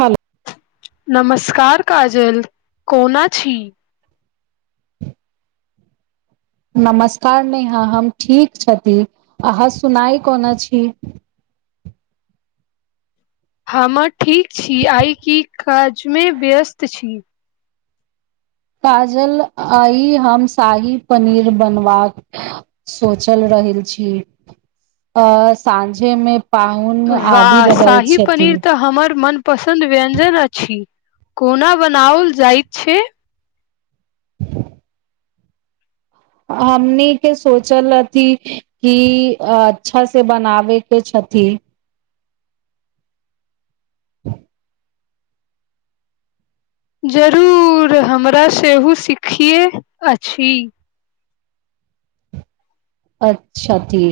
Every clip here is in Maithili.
हेलो नमस्कार काजल कोना छी नमस्कार नेहा हम ठीक छथि अहाँ सुनाइ कोना छी हमर ठीक छी आइ की काजमे व्यस्त छी काजल आइ हम शाही पनीर बनबाक सोचल रहल छी साँझे मे पाहुन आबि वाह रहल शाही छथि पनीर तऽ हमर मन पसन्द व्यञ्जन अछि कोना बनाओल जाइत छै हमनीके सोचल अथि कि अच्छा से बनाबैके छथि [inaudible] जरूर हमरा सेहो सिखै अछि अच्छा ती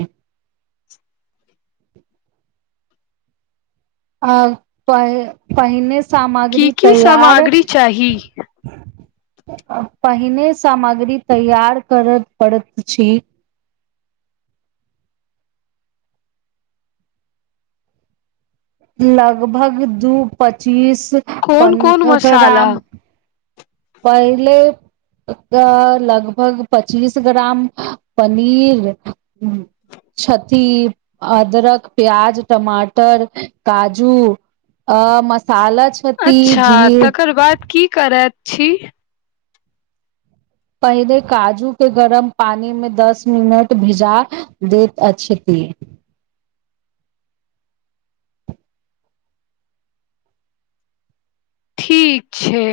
आ पहिने की सामग्री की तैयार सामग्री चाही पहिने सामग्री तैयार करय पड़ैत अछि लगभग दू पच्चीस कोन कोन मसाला [unintelligible] पहिले लगभग पच्चीस ग्राम पनीर छथि अदरक प्याज टमाटर काजू म अच्छा तकर बाद की करत छी पहिनेे काजू के गरम पानि मे दस मिनट भिजा दैत अछती ठीक छै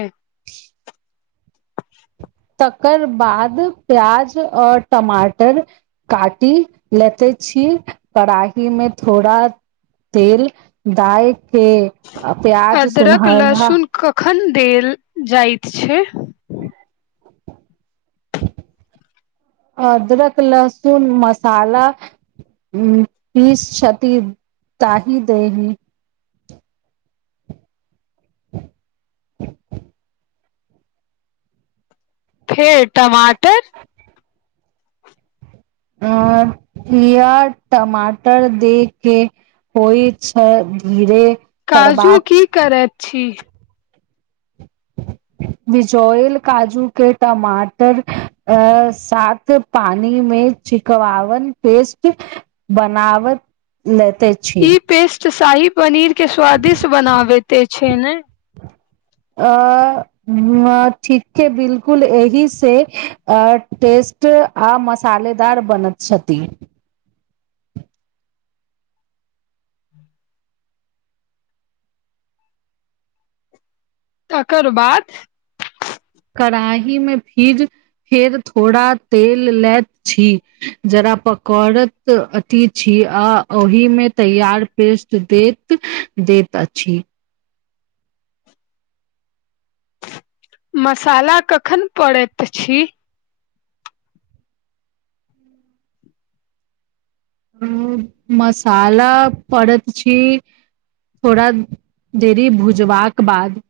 तकर बाद प्याज और टमाटर काटि लेते छी कड़ाही मे थोड़ा तेल डाल के प्याज अदरक सुनहरा लहसुन कखन देल जाइत छै अदरक लहसुन मसाला पीस छथि [unintelligible] फेर टमाटर आ किया टमाटर दे के होइ छै धीरे काजू की करबाक करैत छी बिजोयल काजू के टमाटर साथ पानि मे चिकवावन पेस्ट बनाव [unintelligible] ई पेस्ट शाही पनीर के स्वादिष्ट बनाबते छै ने अ ठीके बिलकुल एहिसँ टेस्ट आ मसालेदार बनत छथि तकर बाद कड़ाहीमे फिर फेर थोड़ा तेल लैत छी जरा पकौड़त अथि छी आ ओहिमे तैयार पेस्ट दैत दैत अछि मसाला कखन पड़ैत अछि मसाला पड़ैत अछि थोड़ा देरी भुजबाक बाद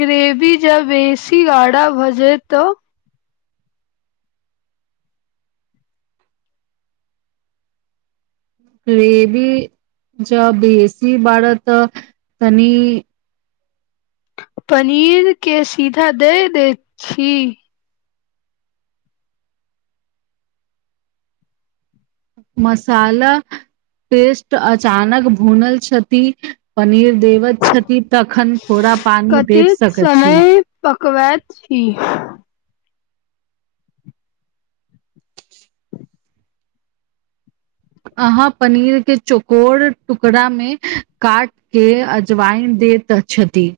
ग्रेवी जब बेसी गाढ़ा भऽ जाय तऽ ग्रेबी जब बेसी बढ़त तनी पनीर के सीधा दे दै छी मसाला पेस्ट अचानक भुनल छथि पनीर देबैत छथिन तखन थोड़ा पानी दे कतेक सकैत छी समय पकबैत छी अहाँ पनीरके चोकोर टुकड़ामे काट के अजवाइन दैत छथि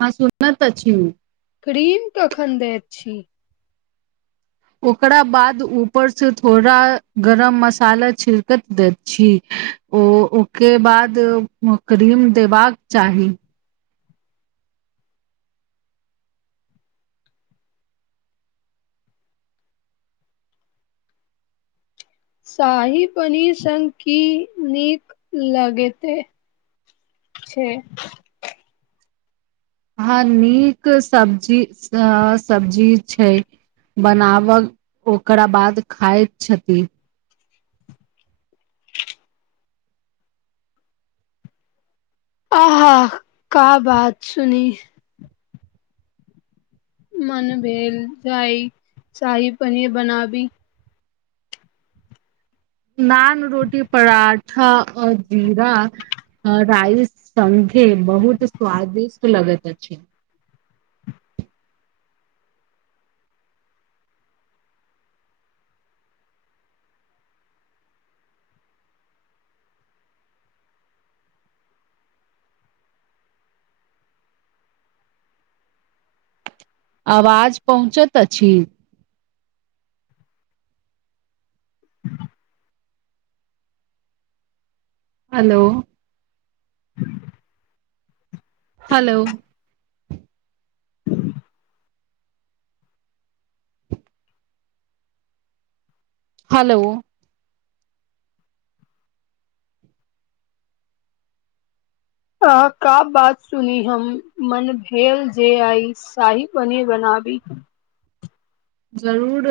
हँ सुनत अछि क्रीम कखन दैत छी ओकरा बाद ऊपरसँ थोड़ा गरम मसाला छिड़कैत दैत छी ओ ओके बाद क्रीम देबाक चाही शाही पनीर संग की नीक लगैत छै हँ नीक सब्जी सब्जी छै बनाबक ओकरा बाद खाइत छथि आह हा का बात सुनी मन भेल जाइ शाही पनीर बनाबी नान रोटी पराठा आ जीरा राइस संघे बहुत स्वदिष्ट लगैत अछि अवाज पहुँचत अछि हेलो हेलो हेलो [unintelligible] जरूर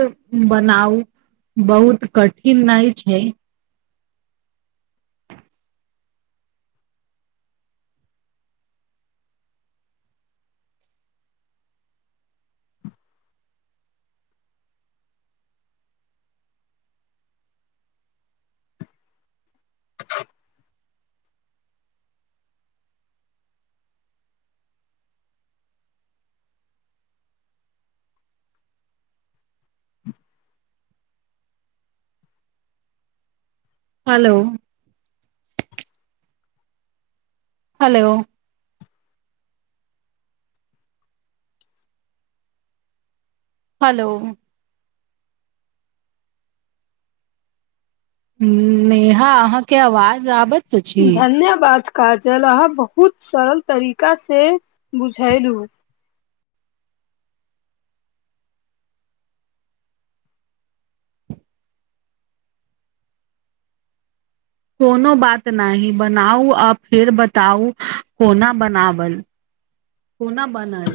बनाउ बहुत कठिन नहि छै हेलो हेलो हेलो ह नेहा अहाँ के आवाज आबत धन्यवाद। काजल आप बहुत सरल तरीका से बुझेलहु। कोनो बात नहि बनाउ आ फिर बताउ कोना बनावल कोना बनल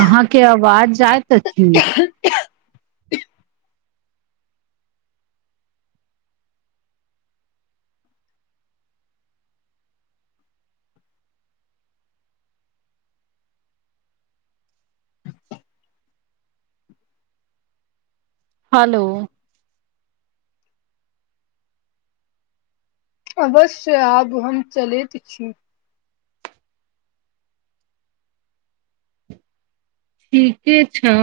अहाँके आवाज जायइत अछि। [unintelligible] हेलो अवश्य आब हम चलैत छी। ठीके छ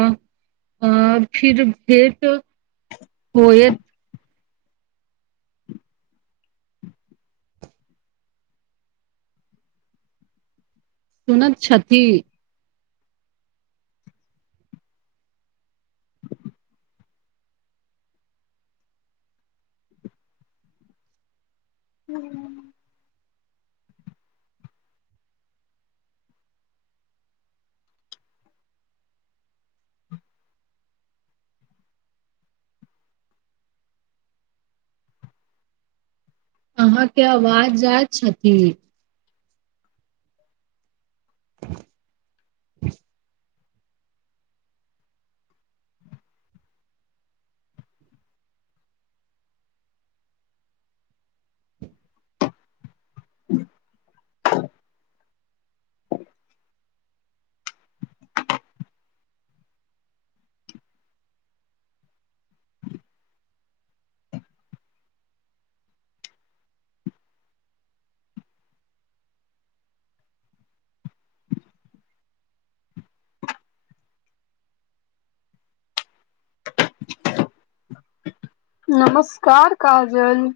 अ फिर भेट होयत। सुनैत छथि। ह्म्म अहाँके आवाज जात छथि। [unintelligible] [unintelligible] नमस्कार काजल।